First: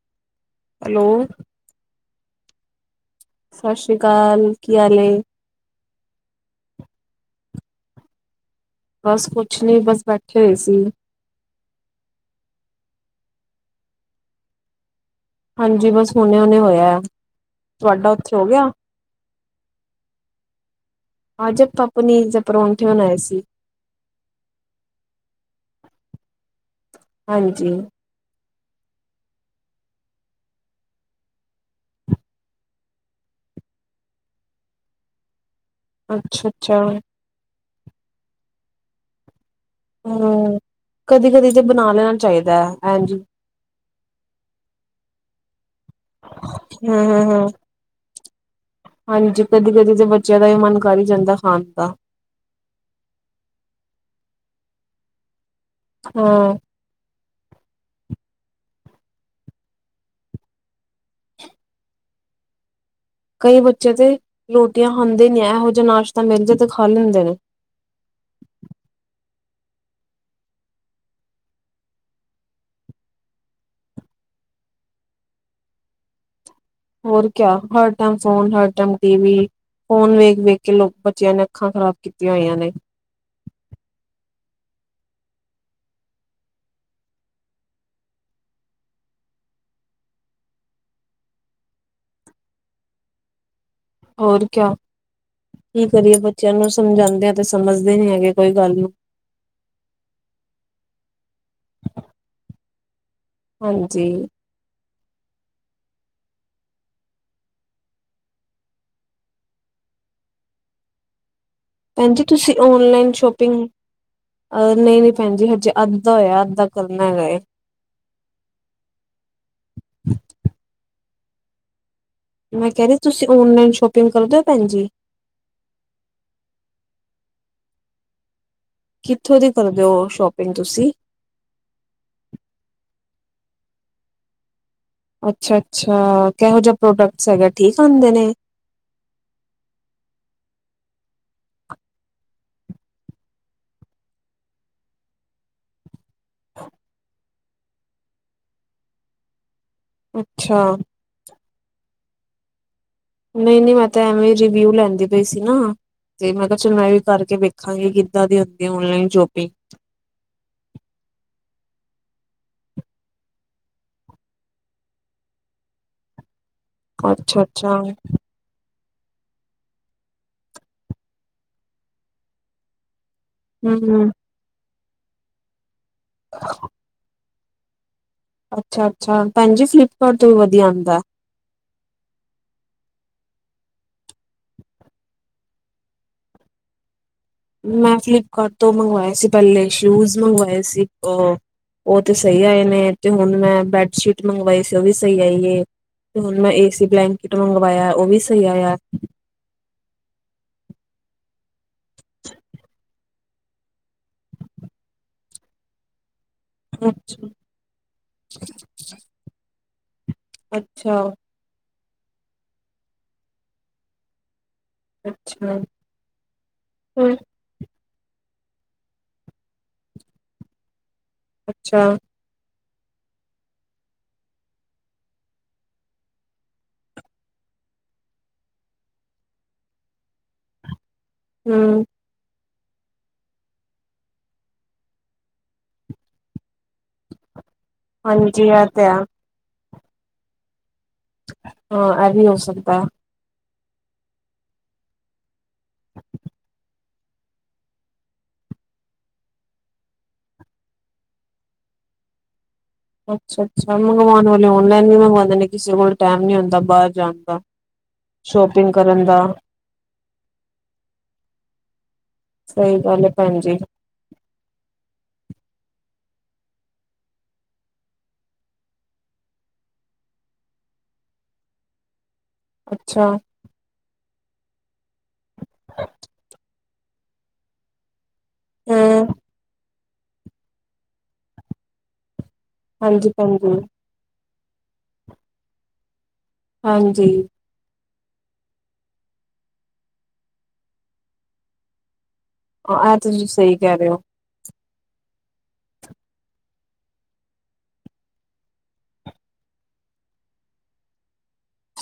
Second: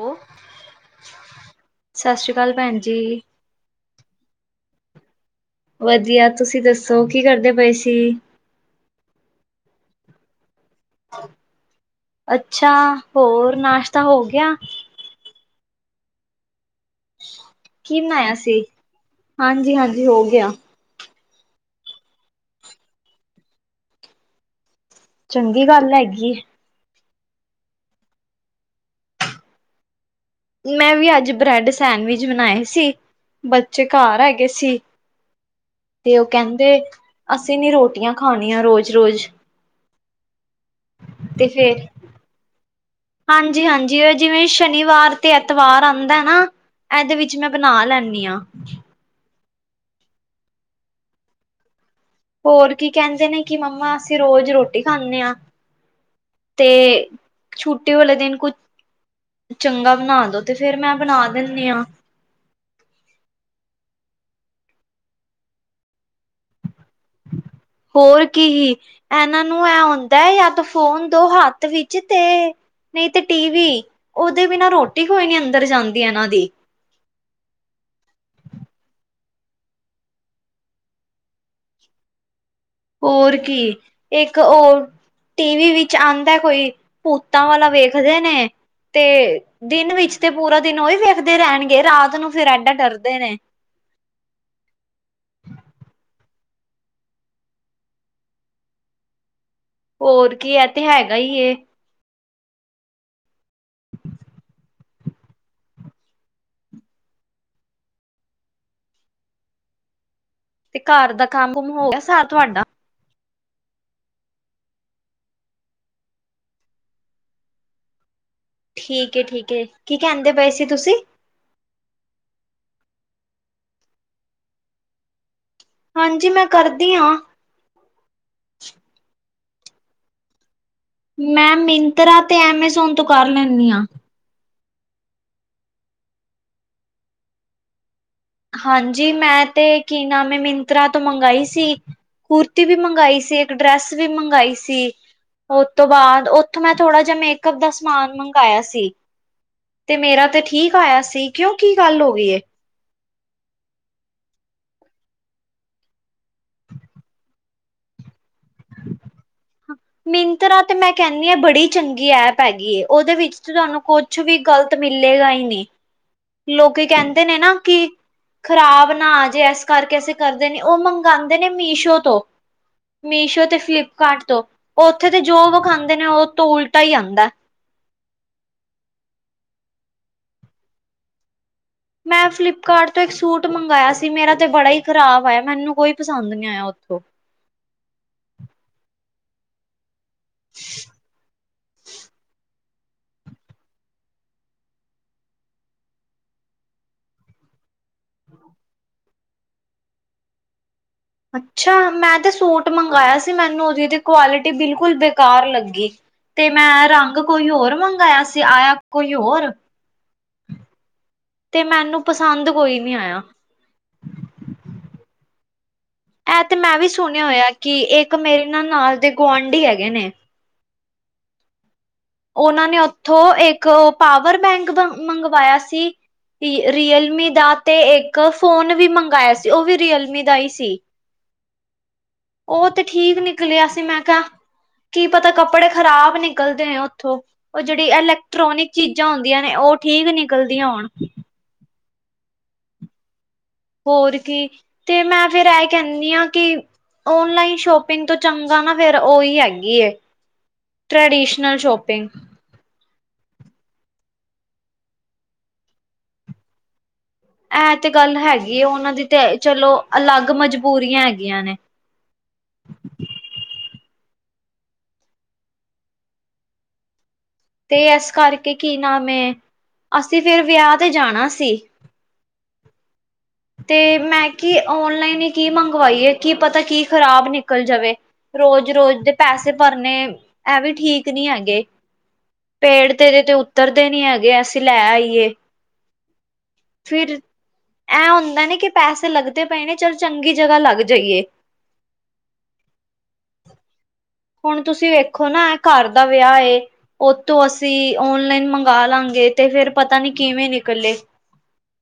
ਓ hello ਸਸਰੀਕਾਲ ਭੈਣ ਜੀ। ਸਸਰੀਕਾਲ ਕੀ ਹਾਲ ਏ। ਵਧੀਆ ਤੁਸੀਂ ਦੱਸੋ ਕੀ ਕਰਦੇ ਪਏ ਸੀ। ਬਸ ਕੁਛ ਨੀ ਬਸ ਬੈਠੇ ਹੋਏ ਸੀ। ਅੱਛਾ ਹੋਰ ਨਾਸ਼ਤਾ ਹੋ ਗਿਆ। ਹਾਂਜੀ ਬਸ ਹੁਣੇੇ-ਹੁਣੇ ਹੋਇਐ। ਕੀ ਬਣਾਇਆ ਸੀ ਹਾਂਜੀ-ਹਾਂਜੀ ਹੋ ਗਿਆ। ਅੱਜ ਆਪਾਂ ਪਨੀਰ ਦੇ ਪਰੌਂਠੇ ਬਣਾਏ ਸੀ। ਚੰਗੀ ਗੱਲ ਹੈਗੀ। ਹਾਂਜੀ ਮੈਂ ਵੀ ਅੱਜ ਬ੍ਰੈਡ ਸੈਂਡਵਿਚ ਬਣਾਏ ਸੀ ਬੱਚੇ ਘਰ ਹੈਗੇ ਸੀ। [inaudible] ਤੇ ਓ ਕੈਂਦੇ ਅੱਛਾ ਅਸੀਂ ਨੀ ਰੋਟੀਆਂ ਖਾਣੀਆਂ ਰੋਜ਼-ਰੋਜ਼ ਹੂੰ ਤੇ ਕਦੀ-ਕਦੀ ਜੇ ਫੇਰ ਬਣਾ ਲੈਣਾ ਚਾਈਦਾ ਐਂਜ ਹਾਂਜੀ ਹਾਂ। ਜਿਵੇਂ-ਜਿਵੇਂ ਸ਼ਨੀਵਾਰ ਤੇ ਐਤਵਾਰ ਆਂਦਾ ਏ ਨਾ ਹਾਂ ਐਦੇ ਹਾਂ ਵਿੱਚ ਹਾਂ ਮੈਂ ਬਣਾ ਲੈਂਨੀ ਆਂ। ਹਾਂਜੀ ਕਦੀ-ਕਦੀ ਤਾਂ ਬੱਚਿਆਂ ਦਾ ਵੀ ਮਨ ਕਰ ਈ ਜਾਂਦਾ ਖਾਣ ਦਾ ਹੋਰ ਕੀ ਕੈਂਦੇ ਨੇ ਕਿ ਮੰਮਾ ਅਸੀਂ ਰੋਜ਼ ਰੋਟੀ ਖਾਂਨੇ ਆਂ। ਹੋ ਤੇ ਛੁੱਟੀ ਵਾਲੇ ਦਿਨ ਕੁ ਚੰਗਾ ਬਣਾ ਦੋ ਤੇ ਫਿਰ ਮੈਂ ਬਣਾ ਦਿੰਨੀ ਆਂ। ਕਈ ਬੱਚੇ ਤੇ ਰੋਟੀਆਂ ਖਾਂਦੇ ਨੀ ਇਹੋ ਜਾ ਨਾਸ਼ਤਾ ਮਿਲ ਜਏ ਤੇ ਖਾ ਲੈਂਦੇ ਨੇ। ਹੋਰ ਕੀ ਹੀ ਇਨਾਂ ਨੂੰ ਐ ਹੁੰਦਾ ਏ ਯਾ ਤੋ ਫੋਨ ਦੋ ਹੱਥ ਵਿੱਚ ਤੇ ਨਈ ਤੇ ਟੀ ਵੀ ਉਹਦੇ ਬਿਨਾਂ ਰੋਟੀ ਕੋਈ ਨੀ ਅੰਦਰ ਜਾਂਦੀ ਇਨਾਂ ਦੇ। ਹੋਰ ਕਿਆ ਹਰ ਟੈਮ ਫੋਨ ਹਰ ਟੈਮ ਟੀਵੀ। ਫ਼ੋਨ ਵੇਖ-ਵੇਖ ਕੇ ਲੋਕ ਬੱਚਿਆਂ ਨੇ ਅੱਖਾਂ ਖ਼ਰਾਬ ਕੀਤੀਆਂ ਹੋਈਆਂ ਨੇ। ਹੋਰ ਕੀ, ਇੱਕ ਔਰ ਟੀਵੀ ਵਿੱਚ ਆਂਦਾ ਕੋਈ ਭੂਤਾਂ ਵਾਲਾ ਵੇਖਦੇ ਨੇ। ਤੇ ਦਿਨ ਵਿੱਚ ਤੇ ਪੂਰਾ ਦਿਨ ਉਹੀ ਵੇਖਦੇ ਰਹਿਣਗੇ ਰਾਤ ਨੂੰ ਫੇਰ ਐਡਾ ਡਰਦੇ ਨੇ। ਹੋਰ ਕਿਆ, ਕੀ ਕਰੀਏ ਬੱਚਿਆਂ ਨੂੰ ਸਮਝਾਂਦੇ ਆ ਤੇ ਸਮਝਦੇ ਨੀ ਹੈਗੇ ਕੋਈ ਗੱਲ ਨੂੰ। ਹੋਰ ਕੀ, ਐ ਤਾਂ ਹੈਗਾ ਈ ਏ। ਹਾਂਜੀ। ਤੇ ਘਰ ਦਾ ਕੰਮ-ਕੁੰਮ ਹੋ। ਗਿਆ ਭੈਣ ਸਾਰਾ ਜੀ ਤੁਸੀਂ ਤੁਹਾਡਾ ਓਨਲਾਈਨ ਸ਼ੋਪਿੰਗ ਅਹ ਨਈ-ਨਈ ਭੈਣ ਜੀ ਹਜੇ ਅੱਧਾ ਹੋਇਆ ਅੱਧਾ ਕਰਨਾ ਵੇ ਏ। ਠੀਕ ਏ- ਠੀਕ ਏ ਕੀ ਕੈਂਦੇ ਪਏ ਸੀ ਤੁਸੀਂ? ਮੈਂ ਕਹਿ ਰਹੀ ਤੁਸੀਂ ਔਨਲਾਈਨ ਸ਼ੋਪਿੰਗ ਕਰਦੇ ਹੋ ਭੈਣ ਜੀ? ਹਾਂਜੀ ਮੈਂ ਕਰਦੀ ਆਂ। ਕਿੱਥੋਂ ਦੀ ਕਰਦੇ ਓ ਸੌਪਿੰਗ ਤੁਸੀਂ? ਮੈਂ ਮਿੰਤਰਾ ਤੇ ਐਮਾਜ਼ੋਨ ਤੋਂ ਕਰ ਲੈਂਨੀ ਆਂ। ਅੱਛਾ- ਅੱਛਾ ਕਿਹੋ ਜਿਹਾ ਪ੍ਰੋਡਕਟਸ ਹੈਗੇ ਠੀਕ ਆਂਦੇ ਨੇਂ? ਹਾਂਜੀ ਮੈਂ ਤੇ ਕੀ ਨਾਮ ਏ ਮਿੰਤਰਾ ਤੋਂ ਮੰਗਾਈ ਸੀ। ਕੁੁਰਤੀ ਵੀ ਮੰਗਾਈ ਸੀ। ਇੱਕ ਡਰੈਸ ਵੀ ਮੰਗਾਈ ਸੀ। ਉਸ ਤੋਂ ਬਾਅਦ ਉੱਥੋਂ ਮੈਂ ਥੋੜਾ ਜਿਹਾ ਮੇਕਅਪ ਦਾ ਸਮਾਨ ਮੰਗਾਇਆ ਸੀ। 'ਤੇ ਮੇਰਾ ਤੇ ਅੱਛਾ ਠੀਕ ਆਇਆ ਸੀ, ਕਿਉਂ ਕੀ ਗੱਲ ਹੋ ਗਈ ਏ? ਨਹੀਂ-ਨਹੀਂ ਮੈਂ ਤਾਂ ਐਵੇਂ ਰਿਵਿਊ ਲੈਂਦੀ ਪਈ ਸੀ ਨਾ। 'ਤੇ ਮੈਂ ਕਿਹਾ ਚਲੋ ਮੈਂ ਵੀ ਕਰਕੇ ਵੇਖਾਂਗੀ ਕਿੱਦਾਂ ਦੀ ਹੁੰਦੀ ਔਨਲਾਈਨ ਸ਼ੋਪਿੰਗ। ਮਿੰਤਰਾ ਤੇ ਮੈਂ ਕਹਿੰਦੀ ਹ ਬੜੀ ਚੰਗੀ ਐਪ ਹੈਗੀ ਉਹਦੇ ਵਿੱਚ ਤੇ ਤੁਹਾਨੂੰ ਕੁ ਕੁਛ ਵੀ ਗ਼ਲਤ ਮਿਲੇਗਾ ਹੀ ਨਹੀਂ, ਲੋਕੀ ਕਹਿੰਦੇ ਨੇ ਨਾ ਅੱਛਾ-ਅੱਛਾ। ਕਿ ਖ਼ਰਾਬ ਨਾ ਆ ਜੇ ਇਸ ਕਰਕੇ ਅਸੀਂ ਕਰਦੇ ਨੀ ਉਹ ਮੰਗਾਂਦੇ ਨੇ ਮੀਸ਼ੋ ਤੋਂ। ਮੀਸ਼ੋ ਤੇ ਹੂੰ ਫਲਿੱਪਕਾਰਟ ਤੋਂ ਉੱਥੇ ਤੇ ਜੋ ਵਖਾਂਦੇ ਨੇ ਉਹ ਤੋਂ ਉਲਟਾ ਹੀ ਆਉਂਦਾ। ਅੱਛਾ-ਅੱਛਾ, ਭੈਣ ਜੀ ਫਲਿੱਪਕਾਰਟ ਤੋਂ ਵੀ ਵਧੀਆ ਆਂਦਾ ਏ। ਮੈਂ ਫਲਿਪਕਾਰਟ ਤੋਂ ਇੱਕ ਸੂਟ ਮੰਗਵਿਆ ਸੀ, ਮੇਰਾ ਤੇ ਬੜਾ ਹੀ ਖ਼ਰਾਬ ਆਇਆ ਮੈਨੂੰ ਕੋਈ ਪਸੰਦ ਨਹੀਂ ਆਇਆ ਉੱਥੋਂ। ਮੈਂ ਫਲਿਪਕਾਰਟ ਤੋਂ ਮੰਗਵਾਇਆ ਸੀ ਪਹਿਲੇ। ਸ਼ੂਜ ਮੰਗਵਾਏ ਸੀ ਉਹ, ਉਹ ਤੇ ਸਹੀ ਆਏ। ਨੇ ਤੇ ਹੁਣ ਮੈਂ ਬੈਡਸ਼ੀਟ ਮੰਗਵਾਈ ਸੀ ਉਹ ਵੀ ਸਹੀ ਆਈ ਏ। ਤੇ ਹੁਣ ਮੈਂ ਏਸੀ ਬਲੈਂਕਿਟ ਮੰਗਵਾਇਆ ਉਹ ਵੀ ਸਹੀ ਆਇਆ। ਅੱਛਾ, ਮੈਂ ਤੇ ਸੂਟ ਮੰਗਵਾਇਆ ਸੀ ਮੈਨੂੰ ਉਹਦੀ ਦੀ ਕੁਆਲਿਟੀ ਬਿਲਕੁਲ ਬੇਕਾਰ ਲੱਗੀ। ਤੇ ਮੈਂ ਰੰਗ ਕੋਈ ਹੋਰ ਮੰਗਾਇਆ ਸੀ ਆਇਆ ਕੋਈ ਹੋਰ। ਅੱਛਾ। ਤੇ ਮੈਨੂੰ ਪਸੰਦ ਕੋਈ ਨੀ ਆਇਆ। ਅੱਛਾ। ਐ ਤੇ ਮੈਂ ਵੀ ਸੁਣਿਆ ਹੋਇਆ ਕਿ ਇੱਕ ਮੇਰੇ ਨਾ ਨਾਲ ਦੇ ਗੁਆਂਢੀ ਹੈਗੇ ਨੇ। ਅੱਛਾ। ਉਹਨਾਂ ਨੇ ਉੱਥੋਂ ਇੱਕ ਪਾਵਰ ਬੈਂਕ ਮੰਗਵਾਇਆ ਸੀ। ਰੀਅਲਮੀ ਦਾ ਤੇ ਇੱਕ ਫੋਨ ਵੀ ਮੰਗਾਇਆ ਸੀ, ਉਹ ਵੀ ਰੀਅਲਮੀ ਦਾ ਹੀ ਸੀ। ਹਮ। ਉਹ ਤੇ ਠੀਕ ਨਿਕਲਿਆ ਸੀ ਮੈਂ ਕਿਆ। ਕੀ ਪਤਾ ਕੱਪੜੇ ਖ਼ਰਾਬ ਨਿਕਲਦੇ ਐ ਓ ਉਥੋਂ, ਉਹ ਜਿਹੜੀ ਹਾਂਜੀ ਇਹ ਇਲੈਕਟ੍ਰੋਨਿਕ ਤੇ ਹੈ ਚੀਜ਼ਾਂ ਹੁੰਦੀਆਂ ਨੇ ਉਹ ਠੀਕ ਨਿਕਲਦੀਆਂ ਹੋਣ। ਹਾਂ, ਐ ਵੀ ਹੋ ਸਕਤਾ। ਹੋਰ ਕੀ ਤੇ ਮੈਂ ਫਿਰ ਐ ਕਹਿਨੀ ਆ ਕਿ ਔਨਲਾਈਨ ਸ਼ੋਪਿੰਗ ਤੋਂ ਚੰਗਾ ਨਾ ਫਿਰ ਉਹੀ ਹੈਗੀ ਏ ਟ੍ਰੈਡੀਸ਼ਨਲ ਸ਼ੋਪਿੰਗ। ਅੱਛਾ-ਅੱਛਾ ਮੰਗਵਾਉਣ ਵਾਲੇ ਔਨਲਾਈਨ ਵੀ ਮੰਗਵਾਉਂਦੇ ਨੇ ਕਿਸੇ ਕੋਲ ਟਾਈਮ ਨੀ ਹੁੰਦਾ ਬਾਹਰ ਜਾਣ। ਦਾ। ਐ ਤੇ ਗੱਲ ਹੈਗੀ ਐ, ਸ਼ੋਪਿੰਗ ਉਹਨਾਂ ਦੀ ਕਰਨ ਦਾ ਤੇ ਚਲੋ ਅਲੱਗ ਮਜਬੂਰੀਆਂ ਹੈਗੀਆਂ ਨੇ। ਸਹੀ ਗੱਲ ਐ ਭੈਣ ਜੀ। ਤੇ ਇਸ ਕਰਕੇ ਕੀ ਨਾਮ ਐ, ਅਸੀਂ ਫਿਰ ਵਿਆਹ ਤੇ ਜਾਣਾ ਸੀ। ਅੱਛਾ। ਤੇ ਮੈਂ ਕੀ ਓਨਲਾਈਨ ਈ ਕੀ ਮੰਗਵਾਈਏ ਕੀ ਪਤਾ ਕੀ ਖ਼ਰਾਬ ਨਿਕਲ ਜਾਵੇ, ਰੋਜ਼-ਰੋਜ਼ ਦੇ ਹੂੰ ਪੈਸੇ ਭਰਨੇ ਇਹ ਵੀ ਠੀਕ ਨਹੀਂ ਹੈਗੇ। [inaudible] ਪੇੜ 'ਤੇ ਇਹਦੇ 'ਤੇ ਭੈਣ ਜੀ ਉੱਤਰਦੇ ਨੀ ਹੈਗੇ, ਅਸੀਂ ਲੈ ਆਈਏ। ਹਾਂਜੀ। ਫਿਰ ਐ ਹੁੰਦਾ ਨੇ ਕਿ ਪੈਸੇ ਲੱਗਦੇ ਪਏ ਨੇ ਚੱਲ ਚੰਗੀ ਜਗ੍ਹਾ ਲੱਗ ਜਾਈਏ। ਆਹ ਤੁਸੀਂ ਸਹੀ ਕਹਿ ਰਹੇ ਹੋ। ਹੁਣ ਤੁਸੀਂ ਵੇਖੋ ਨਾ ਘਰ ਦਾ ਵਿਆਹ ਏ ਉਹ ਤੋਂ ਅਸੀਂ ਓਨਲਾਈਨ ਮੰਗਾਲਾਂਗੇ ਤੇ ਫਿਰ ਪਤਾ ਨੀ ਕਿਵੇਂ ਨਿਕਲੇ।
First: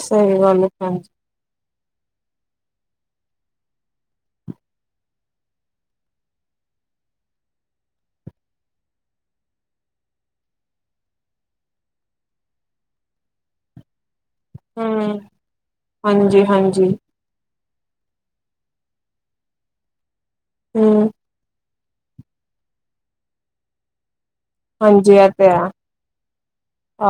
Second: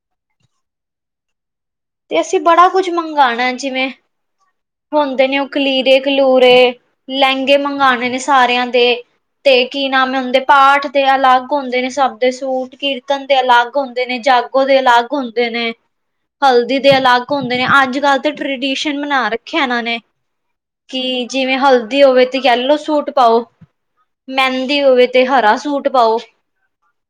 ਸਹੀ ਗੱਲ ਏ ਭੈਣ ਜੀ। ਤੇ ਅਸੀਂ ਬੜਾ ਕੁਝ ਮੰਗਾਂਣਾ ਜਿਵੇਂ ਹੁੰਦੇ ਨੇ ਉਹ ਕਲੀਰੇ-ਕਲੂਰੇ ਲਹਿੰਗੇ ਮੰਗਾਣੇ ਨੇ ਸਾਰਿਆਂ ਦੇ। ਤੇ ਕੀ ਨਾਮ ਹੁੰਦੇ ਪਾਠ ਦੇ ਅਲੱਗ ਹੁੰਦੇ ਨੇ ਸਭ ਦੇ ਸੂਟ, ਕੀਰਤਨ ਦੇ ਅਲੱਗ ਲ ਹੁੰਦੇ ਨੇ, ਜਾਗੋ ਦੇ ਅਲੱਗ ਹੂੰ ਹੁੰਦੇ ਨੇ। ਹਲਦੀ ਹਾਂਜੀ-ਹਾਂਜੀ ਦੇ ਅਲੱਗ ਹੁੰਦੇ ਨੇ ਅੱਜ- ਕੱਲ੍ਹ ਤਾਂ ਟਰਡੀਸ਼ਨ ਮਨਾ ਰੱਖਿਆ ਇਹਨਾਂ ਨੇ ਹੂੰ ਕਿ ਜਿਵੇਂ ਹਲਦੀ ਹੋਵੇ ਤੇ ਯੈਲੋ ਸੂਟ ਪਾਓ ਮਹਿੰਦੀ ਹੋਵੇ ਹਾਂਜੀ ਤੇ ਇਹ ਹਰਾ ਹੈ ਸੂਟ ਪਾਓ।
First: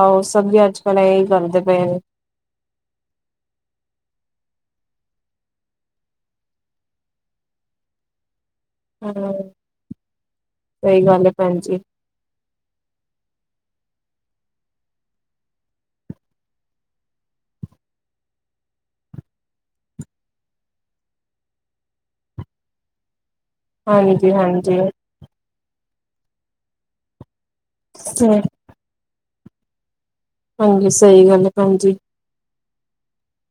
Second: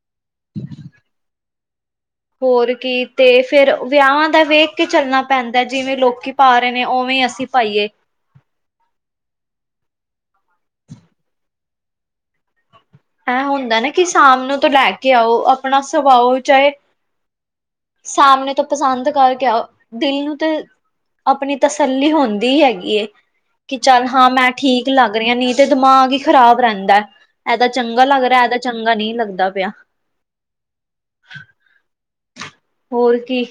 ਆਹੋ ਸਭ ਵੀ ਅੱਜ- ਕੱਲ੍ਹ ਇਹਹੀ ਕਰਦੇ ਪਏ ਨੇ। ਹੋਰ ਕੀ ਤੇ ਫਿਰ ਵਿਆਹਾਂ ਦਾ ਵੇਖ ਕੇ ਚੱਲਣਾ ਪੈਂਦਾ ਜਿਵੇਂ ਲੋਕੀ ਪਾ ਰਹੇ ਨੇ, ਉਵੇਂ ਅਸੀਂ ਪਾਈਏ। ਹੂੰ, ਸਹੀ ਗੱਲ ਐ ਭੈਣ ਜੀ। ਐ ਹੁੰਦਾ ਨਾ ਕਿ ਸ਼ਾਮ ਨੂੰ ਤਾਂ ਲੈ ਕੇ ਆਓ, ਆਪਣਾ ਸੁਵਾਓ ਚਾਹੇ ਸਾਹਮਣੇ ਤੋਂ ਪਸੰਦ ਕਰਕੇ ਆਉ, ਦਿਲ ਨੂੰ ਤੇ ਆਪਣੀ ਤਸੱਲੀ ਹੁੰਦੀ ਹੈਗੀ ਏ ਕੀ ਚੱਲ ਹਾਂ ਮੈਂ ਹਾਂਜੀ-ਹਾਂਜੀ ਠੀਕ ਲੱਗ ਰਿਆ ਤੇ ਨਈ ਤੇ ਦਿਮਾਗ ਈ ਖ਼ਰਾਬ ਰਹਿੰਦਾ, ਇਦਾ ਚੰਗਾ ਲੱਗ ਹਾਂਜੀ ਰਿਹਾ, ਐਦਾ ਚੰਗਾ ਨਹੀਂ ਲੱਗਦਾ ਪਿਆ। ਹਾਂਜੀ ਸਹੀ ਗੱਲ ਐ ਭੈਣਜੀ। ਹੋਰ ਕੀ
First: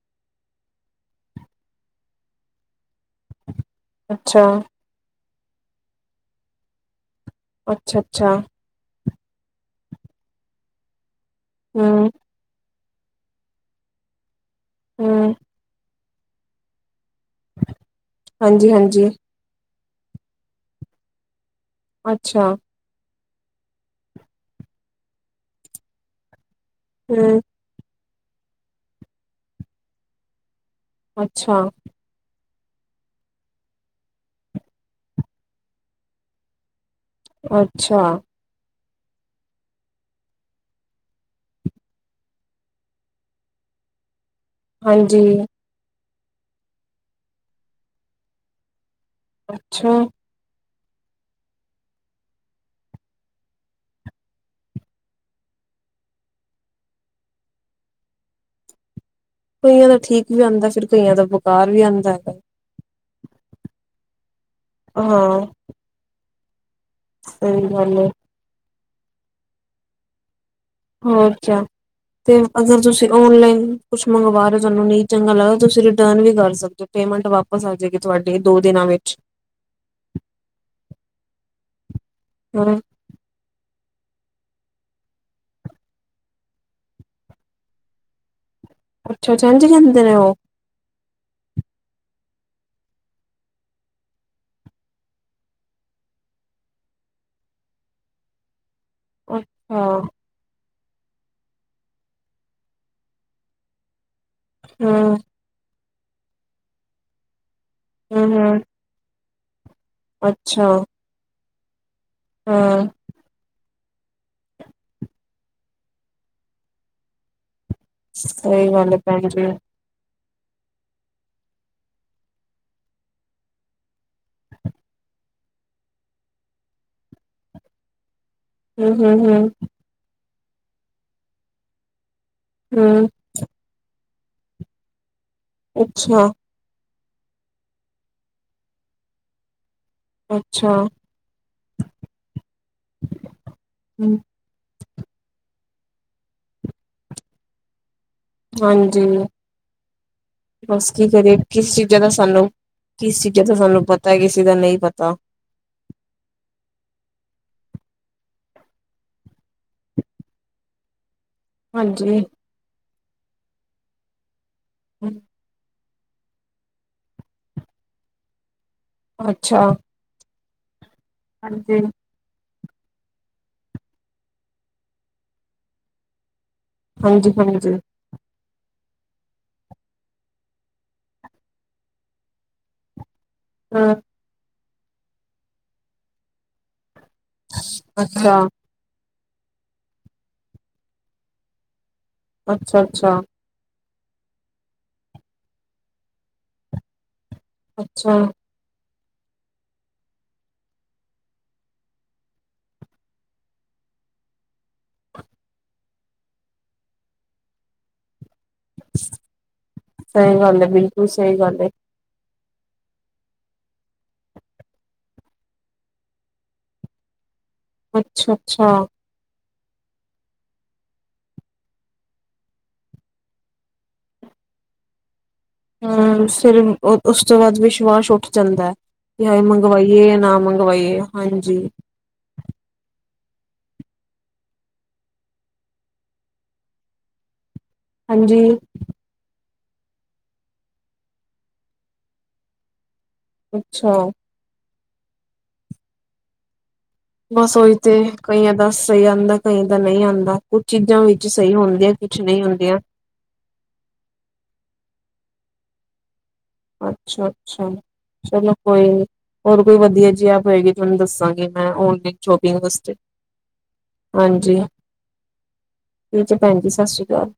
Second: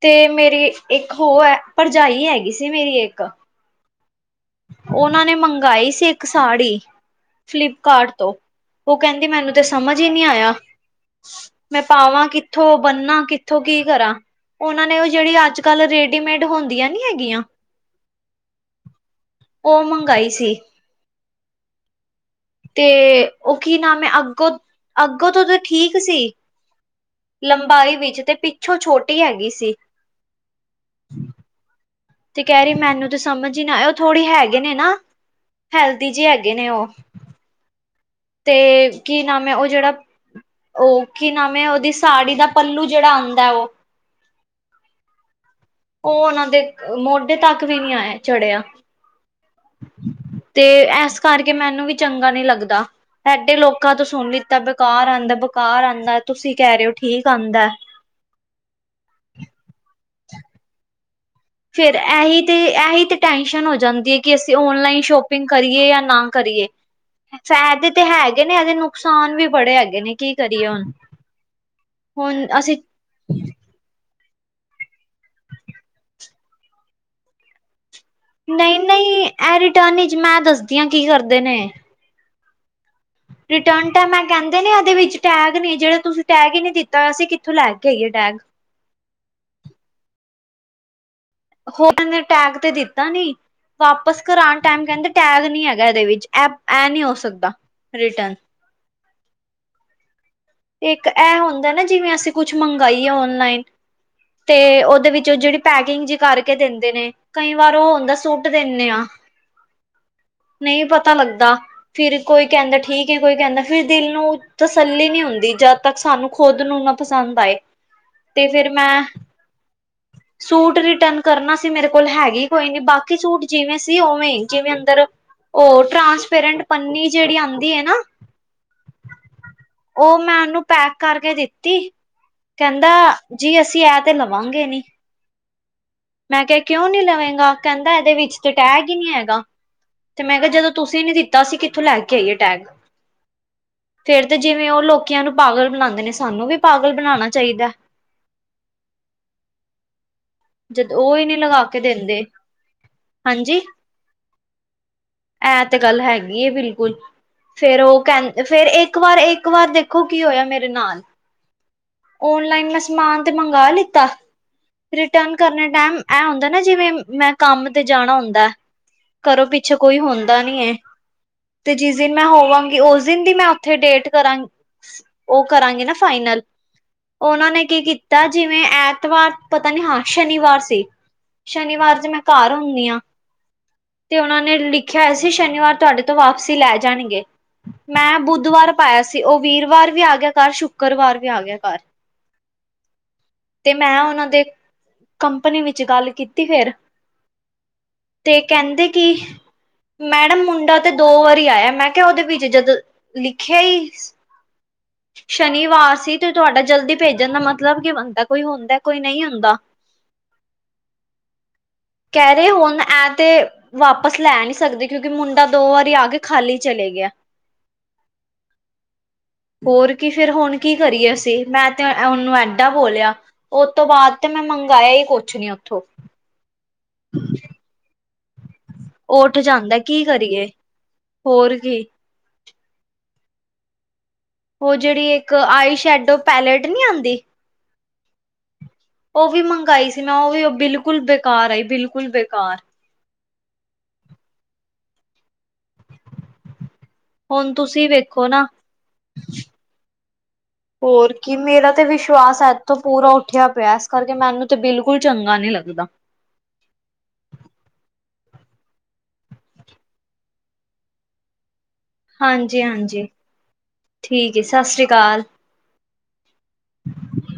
ਤੇ ਮੇਰੀ ਇੱਕ ਹੋ ਹੈ ਭਰਜਾਈ ਹੈਗੀ ਸੀ ਮੇਰੀ ਇੱਕ ਅੱਛਾ ਉਹਨਾਂ ਨੇ ਮੰਗਾਈ ਸੀ ਇੱਕ ਸਾੜੀ ਫਲਿੱਪਕਾਟ ਤੋਂ ਅੱਛਾ-ਅੱਛਾ ਉਹ ਕਹਿੰਦੀ ਮੈਨੂੰ ਤੇ ਸਮਝ ਈ ਨਹੀਂ ਆਇਆ, ਮੈਂ ਪਾਵਾਂ ਕਿ ਕਿੱਥੋਂ ਬੰਨਾ ਕਿੱਥੋਂ ਕੀ ਕਰ ਉਨਾਂ ਨੇ ਔਹੀ ਜਿਹੜੀ ਹੂੰ-ਹੂੰ ਅੱਜ ਕੱਲ੍ਹ ਰੇ ਰੀਮੇਂਡ ਹੁੰਦੀਆਂ ਨੀ ਹੈਗੀਆਂ। ਹਂਜੀ, ਹਂਜੀ। ਔਹ ਮੰਗਾਈ ਸੀ। ਅੱਛਾ। ਤੇ ਔਹ ਕੀ ਨਾਮ ਏ ਅੱਗੋ ਅੱਗੋਂ ਤੋ ਤੇ ਠੀਕ ਸੀ। ਹੂੰ। ਲੰਬਾਈ ਵਿੱਚ ਤੇ ਪਿੱਛੋਂ ਛੋਟੀ ਹੈਗੀ ਸੀ। ਅੱਛਾ। ਤੇ ਕਹਿ ਰਹੀ ਮੈਨੂੰ ਤੇ ਸਮਝ ਹੀ ਨਾ ਆਏ। ਔਹ ਥੋੜੀ ਹੈਗੇ ਨੇ ਨਾ ਹੈਲਦੀ ਜਿ ਹੈਗੇ ਨੇ ਔਹ ਅੱਛਾ। ਤੇ ਕੀ ਨਾਮ ਏ ਔਹ ਜਿਹੜਾ ਔਹ ਕੀ ਨਾਮ ਔਦੀ ਸਾੜੀ ਦਾ ਪੱਲੂ ਜਿਹੜਾ ਆਂਦਾ ਔਹ ਹਂਜੀ। ਔਹ ਉਨਾਂ ਦੇ ਮੋਢੇ ਤੱਕ ਵੀ ਨਹੀਂ ਆਏ ਚੜਿਆ। ਅੱਛਾ। ਤੇ ਐਸ ਕਰਕੇ ਮੈਨੂੰ ਵੀ ਚੰਗਾ ਨੀ ਲੱਗਦਾ। ਇਡੇ ਲੋਕਾਂ ਤੋਂ ਸੁਨ ਲਿੱਤਾ ਬੇਕਾਰ ਆਂਦਾ ਬੇਕਾਰ ਆਂਦਾ ਤੁਸੀਂ ਕਹਿ ਰਹੇ ਹੋ ਠੀਕ ਆਂਦਾ। ਕਈਆਂ ਦਾ ਠੀਕ ਵੀ ਆਂਦਾ ਫਿਰ ਕਈਆਂ ਦਾ ਬੇਕਾਰ। ਵੀ ਫਰ ਆਂਦਾ ਹੈਗਾ ਐਹੀ ਤੇ ਐਹੀ ਤੇ ਟੈਸ਼ਨ ਹੋ ਜੈਂਦੀ ਏਕਿ ਅਸੀਂ ਔਨਲਾਈਨ ਹਾਂ ਸ਼ੋਪਿੰਗ ਕਰੀਏ ਜਾਂ ਨਾ ਕਰੀਏ। ਸਹੀ ਫਾਇਦੇ ਗੱਲ ਤੇ ਏ ਹੈਗੇ ਨੇ। ਇਹਦੇ ਨੁਕਸਾਨ ਵੀ ਬੜੇ ਹੈਗੇ ਨੇ ਕੀ ਕਰੀਏ ਹੁਨ ਹੋਰ ਕਿਆ ਤੇ ਅਗਰ ਤੁਸੀਂ ਔਨਲਾਈਨ ਕੁਛ ਮੰਗਵਾ ਰਹੇ ਤੁਹਾਨੂੰ ਨਹੀਂ ਚੰਗਾ ਲੱਗਦਾ। ਤੁਸੀਂ ਰਿਟਰਨ ਵੀ ਕਰ ਸਕਦੇ ਹੋ। ਪੇਮੈਂਟ ਵਾਪਸ ਬਸ ਆ ਜਾਏਗੀ। ਤੁਹਾਡੇ ਨਹੀਂ, ਨਹੀਂ ਇਹ ਰਿਟਰਨ ਚ ਮੈਂ ਦੱਸਦੀ ਹਾਂ ਕੀ ਕਰਦੇ ਨੇ ਸੋਰੇ। ਰਿਟਰਨ ਟੈਮ ਅਹ ਕੈਂਦੇਨੇ ਟੈਗ ਨੀ ਜਿਹੜਾ ਤੁਸੀਂ ਟੈਗ ਹੀ ਨਹੀਂ ਦਿੱਤਾ ਅਸੀਂ ਕਿੱਥੋਂ ਲੈ ਕੇ ਆਈਏ ਟੈਗ ਅੱਛਾ, ਅੱਛਾ ਇੰਝ ਕੈਂਦੇ ਨੇ ਔਹ ਔ ਕੈਂਦੇ ਨੇ ਟੈਗ ਤੇ ਦਿੱਤਾ ਨੀ। ਵਾਪਿਸ ਕਰਾਨ ਟਾਈਮ ਕਹਿੰਦੇ ਟੈਗ ਨਹੀ ਹੈਗਾ ਏਹਦੇ ਵਿੱਚ ਐਹ ਐ ਨੀ ਹੋ ਸਕਦਾ ਰਿਟਰਨ। ਅੱਛਾ। ਤੇ ਇੱਕ ਐਹ ਹੁੰਦਾ ਨਾ ਜਿਵੇਂ ਅਸੀਂ ਕੁਛ ਮੰਗਾਈ ਏ ਔਨਲਾਈਨ। ਤੇ ਔਦੇ ਹੂੰ ਵਿੱਚ ਜਿਹੜੀ ਪੈਕਿੰਗ ਜੀ ਕਰਕੇ ਦਿੰਦੇ ਨੇ ਕਈ ਵਾਰ ਉਹ ਹੁੰਦਾ ਹੂੰ ਸੂਟ ਹੂੰ ਦਿੰਨੇ ਆ ਅੱਛਾ ਨਹੀਂ ਪਤਾ ਲੱਗਦਾ। ਫਿਰ ਕੋਈ ਕਹਿੰਦਾ ਹਾਂ ਠੀਕ ਹੈ ਕੋਈ ਕਹਿੰਦਾ ਫਿਰ ਦਿਲ ਨੂੰ ਤਸੱਲੀ ਨਹੀਂ ਹੁੰਦੀ। ਤੇ ਜਦ ਤੱਕ ਸਾਨੂੰ ਖੁਦ ਨੂੰ ਨਾ ਪਸੰਦ ਆਏ ਤੇ ਸਹੀ ਫਿਰ ਗੱਲ ਏ ਮੈਂ ਭੈਣ ਜੀ ਸੂਟ ਰਿਟਰਨ ਕਰਨਾ ਸੀ। ਮੇਰੇ ਕੋਲ ਹੈਗੀ ਕੋਈ ਨੀ ਬਾਕੀ ਸੂਟ ਜਿਵੇਂ ਸੀ ਉਵੇਂ ਜਿਵੇਂ ਅੰਦਰ ਔਹ ਟ੍ਰਾਂਸਪੇਰੈਂਟ ਪੰਨੀ ਜੇੜੀ ਆਂਦੀ ਐ ਨਾ। ਹੂੰ- ਹੂੰ -ਹੂੰ। ਔਹ ਮੈਂ ਉਨੂੰ ਪੈਕ ਕਰਕੇ ਦਿੱਤੀ ਕੈਂਦਾ ਹੂੰ ਜੀ ਅਸੀ ਐਹ ਤੇ ਲਵਾਂਗੇ ਨੀ। ਅੱਛਾ। ਮੈਂ ਕਿਹਾ ਕਿਉਂ ਨੀ ਲਵੇਂਗਾ ਕੈਂਦਾ ਇਹਦੇ ਵਿੱਚ ਤੇ ਟੈਗ ਹੀ ਨੀ ਹੈਗਾ। ਤੇ ਮੈਂ ਕਿਹਾ ਜਦੋਂ ਅੱਛਾ ਤੁਸੀਂ ਨੀ ਦਿੱਤਾ ਸੀ। ਕਿੱਥੋਂ ਲੈ ਕੇ ਆਈਏ ਟੈਗ ਹੂੰ ਫੇਰ ਤੇ ਜਿਵੇਂ ਔਹ ਲੋਕੀਆਂ ਨੂੰ ਪਾਗਲ ਬਨਾਦੇ ਨੇ ਸਾਨੂੰ ਵੀ ਪਾਗਲ ਬਨਾਨਾ ਚਾਹੀਦਾ। ਹਂਜੀ, ਬਸ ਜਦ ਕੀ ਉਹ ਹੀ ਕਰੀਏ, ਨਹੀਂ ਲਗਾ ਕਿਸ ਕੇ ਚੀਜ਼ਾਂ ਦਾ ਦਿੰਦੇ ਸਾਨੂੰ ਕਿਸ ਚੀਜ਼ਾਂ ਦਾ ਸਾਨੂੰ ਪਤਾ ਹੈ ਕਿਸੀ ਦਾ ਨਹੀਂ ਪਤਾ। ਐ ਤੇ ਗੱਲ ਹੈਗੀ ਏ ਬਿਲਕੁਲ। ਫੇਰ ਉਹ ਕਹਿੰ ਫੇਰ ਇੱਕ ਵਾਰ ਇੱਕ ਵਾਰ ਦੇਖੋ ਕੀ ਹੋਇਆ ਮੇਰੇ ਨਾਲ ਹਾਂਜੀ ਆੱਨਲਾਈਨ ਮੈਂ ਸਮਾਨ ਤੇ ਮੰਗਾ ਲਿੱਤਾ ਰਿਟਰਨ ਆਪਣੇ ਟਾਈਮ ਇਹ ਹੁੰਦਾ ਨਾ ਜਿਵੇਂ ਮੈਂ ਕੰਮ ਤੇ ਜਾਣਾ ਹੁੰਦਾ, ਕਰੋ ਅੱਛਾ ਪਿੱਛੋ ਕੋਈ ਹੁੰਦਾ ਹੁੰਦਾ ਨੀ ਐ [inaudible] ਤੇ ਹਾਂਜੀ ਚੀਜ ਉਸ ਦਿਨ ਮੈਂ ਹੋਵਾਂਗੀ ਉਸ ਦਿਨ ਦੀ ਮੈਂ ਉੱਥੇ ਡੇਟ ਕਰਾਂਗੀ [unintelligible] ਉਹ ਕਰਾਂਗੀ ਨਾ ਫਾਈਨਲ ਹਾਂਜੀ ਉਹਨਾਂ ਨੇ ਕੀ ਕੀਤਾ ਜਿਵੇਂ ਐਤਵਾਰ ਪਤਾ ਨੀ ਹਾਂ ਸ਼ਨੀਵਾਰ ਸੀ। ਸ਼ਨੀਵਾਰ ਚ ਮੈਂ ਘਰ ਹੁੰਨੀ ਆ। ਹਾਂ [unintelligible] ਤੇ ਉਹਨਾਂ ਨੇ ਲਿਖਿਆ ਹੋਇਆ ਸੀ ਸ਼ਨੀਵਾਰ ਤੁਹਾਡੇ ਤੋਂ ਵਾਪਸੀ ਲੈ ਜਾਣਗੇ [inaudible] ਮੈਂ ਅੱਛਾ ਬੁੱਧਵਾਰ ਪਾਇਆ ਸੀ ਉਹ ਵੀਰਵਾਰ ਵੀ ਆ ਗਿਆ ਘਰ ਸ਼ੁੱਕਰਵਾਰ ਵੀ ਆ ਗਿਆ ਘਰ। ਅੱਛਾ- ਅੱਛਾ ਤੇ ਮੈਂ ਉਹਨਾਂ ਦੇ [inaudible] ਕੰਪਨੀ ਵਿੱਚ ਗੱਲ ਫ਼ਿਰ ਅੱਛਾ। ਤੇ ਕਹਿੰਦੇ ਕੀ ਮੈਡਮ ਮੁੰਡਾ ਤੇ ਦੋ ਵਾਰੀ ਆਇਆ, ਮੈਂ ਕਿਹਾ ਉਹਦੇ ਵਿੱਚ ਜਦ [inaudible] ਲਿਖਿਆ ਸ ਸ਼ਨੀਵਾਰ ਸੀ ਤੇ ਤੁਹਾਡਾ ਜਲਦੀ ਪੇਜਣ ਦਾ ਮਤਲਬ ਕੀ ਬੰਨਦਾ ਕੋਈ ਹੁੰਦਾ। ਕੋਈ ਨਹੀਂ ਹੁੰਦਾ ਸਹੀ ਗੱਲ ਹੈ ਬਿਲਕੁਲ ਸਹੀ ਗੱਲ ਹੈ [inaudible] ਕਹਿ ਰਹੇ ਹੁਣ ਐਂ ਤੇ ਵਾਪਸ ਲੈ ਨੀ ਸਕਦੇ, ਕਿਉਂਕਿ ਮੁੰਡਾ ਦੋ ਵਾਰੀ ਆ ਕੇ ਖਾਲੀ ਚਲਾ ਗਿਆ। ਅੱਛਾ-ਅੱਛਾ ਹੋਰ ਕੀ, ਫਿਰ ਹੁਣ ਕੀ ਕਰੀਏ ਅਸੀਂ, ਮੈਂ ਤੇ ਉਹਨੂੰ ਐਡਾ ਬੋਲਿਆ ਉਹਤ ਤੋਂ ਬਾਅਦ ਤੇ ਮੈਂ ਮੰਗਾਇਆ ਹੀ ਕੁਛ ਨੀ ਉੱਥੋਂ। ਹਾ ਸਰੀ ਉਸ ਤੋਂ ਬਾਅਦ ਵਿਸ਼ਵਾਸ ਉੱਠ ਜਾਂਦਾ। ਉੱਠ ਹੈ ਜਾਂਦਾ ਕੀ ਮੰਗਵਾਈਏ ਯਾਂ ਨਾ ਕਰੀਏ ਮੰਗਵਾਈਏ ਹੋਰ ਹਾਂਜੀ। ਕੀ ਉਹ ਜਿਹੜੀ ਇੱਕ ਆਈ ਸ਼ੈਡੋ ਪੈਲੇਟ ਨੀ ਆਂਦੀ। ਹਾਂਜੀ। ਉਹ ਵੀ ਮੰਗਾਈ ਸੀ ਮੈਂ, ਉਹ ਵੀ ਬਿਲਕੁਲ ਬੇਕਾਰ ਆਈ ਬਿਲਕੁਲ ਬੇਕਾਰ। ਅੱਛਾ! ਹੁਣ ਬਸ ਉਹੀ ਤੁਸੀਂ ਤੇ ਵੇਖੋ ਨਾ ਕਈਆਂ ਦਾ ਸਹੀ ਆਂਦਾ ਕਈ ਦਾ ਨਹੀਂ ਆਂਦਾ ਕੁਝ ਚੀਜ਼ਾਂ ਹੋਰ ਵਿੱਚ ਕੀ ਸਹੀ ਮੇਰਾ ਹੁੰਦੀਆਂ ਕੁਛ ਨਹੀਂ ਵਿਸ਼ਵਾਸ ਹੁੰ ਤੇ ਪੂਰਾ ਉੱਠਿਆ ਪਿਆ ਇਸ ਕਰਕੇ ਮੈਨੂੰ ਤੇ ਬਿਲਕੁਲ ਚੰਗਾ ਨੀ ਲੱਗਦਾ। ਅੱਛਾ -ਅੱਛਾ। ਚਲੋ ਕੋਈ ਨੀ, ਹੋਰ ਕੋਈ ਵਧੀਆ ਜਿ ਐਪ ਆਏਗੀ ਤੁਆਨੂੰ ਦੱਸਾਂਗੀ ਮੈਂ ਇਕ ਚੋਪਿੰਗ ਹਾਂਜੀ ਵਸਤੇ, ਹਾਂਜੀ ਠੀਕ ਹੈ ਹਾਂਜੀ। ਸਤਿ ਸ੍ਰੀ ਅਕਾਲ ਠੀਕ ਹੈ ਭੈਣ ਜੀ, ਸੱਸ ਸ਼੍ਰੀ ਕਾਲ।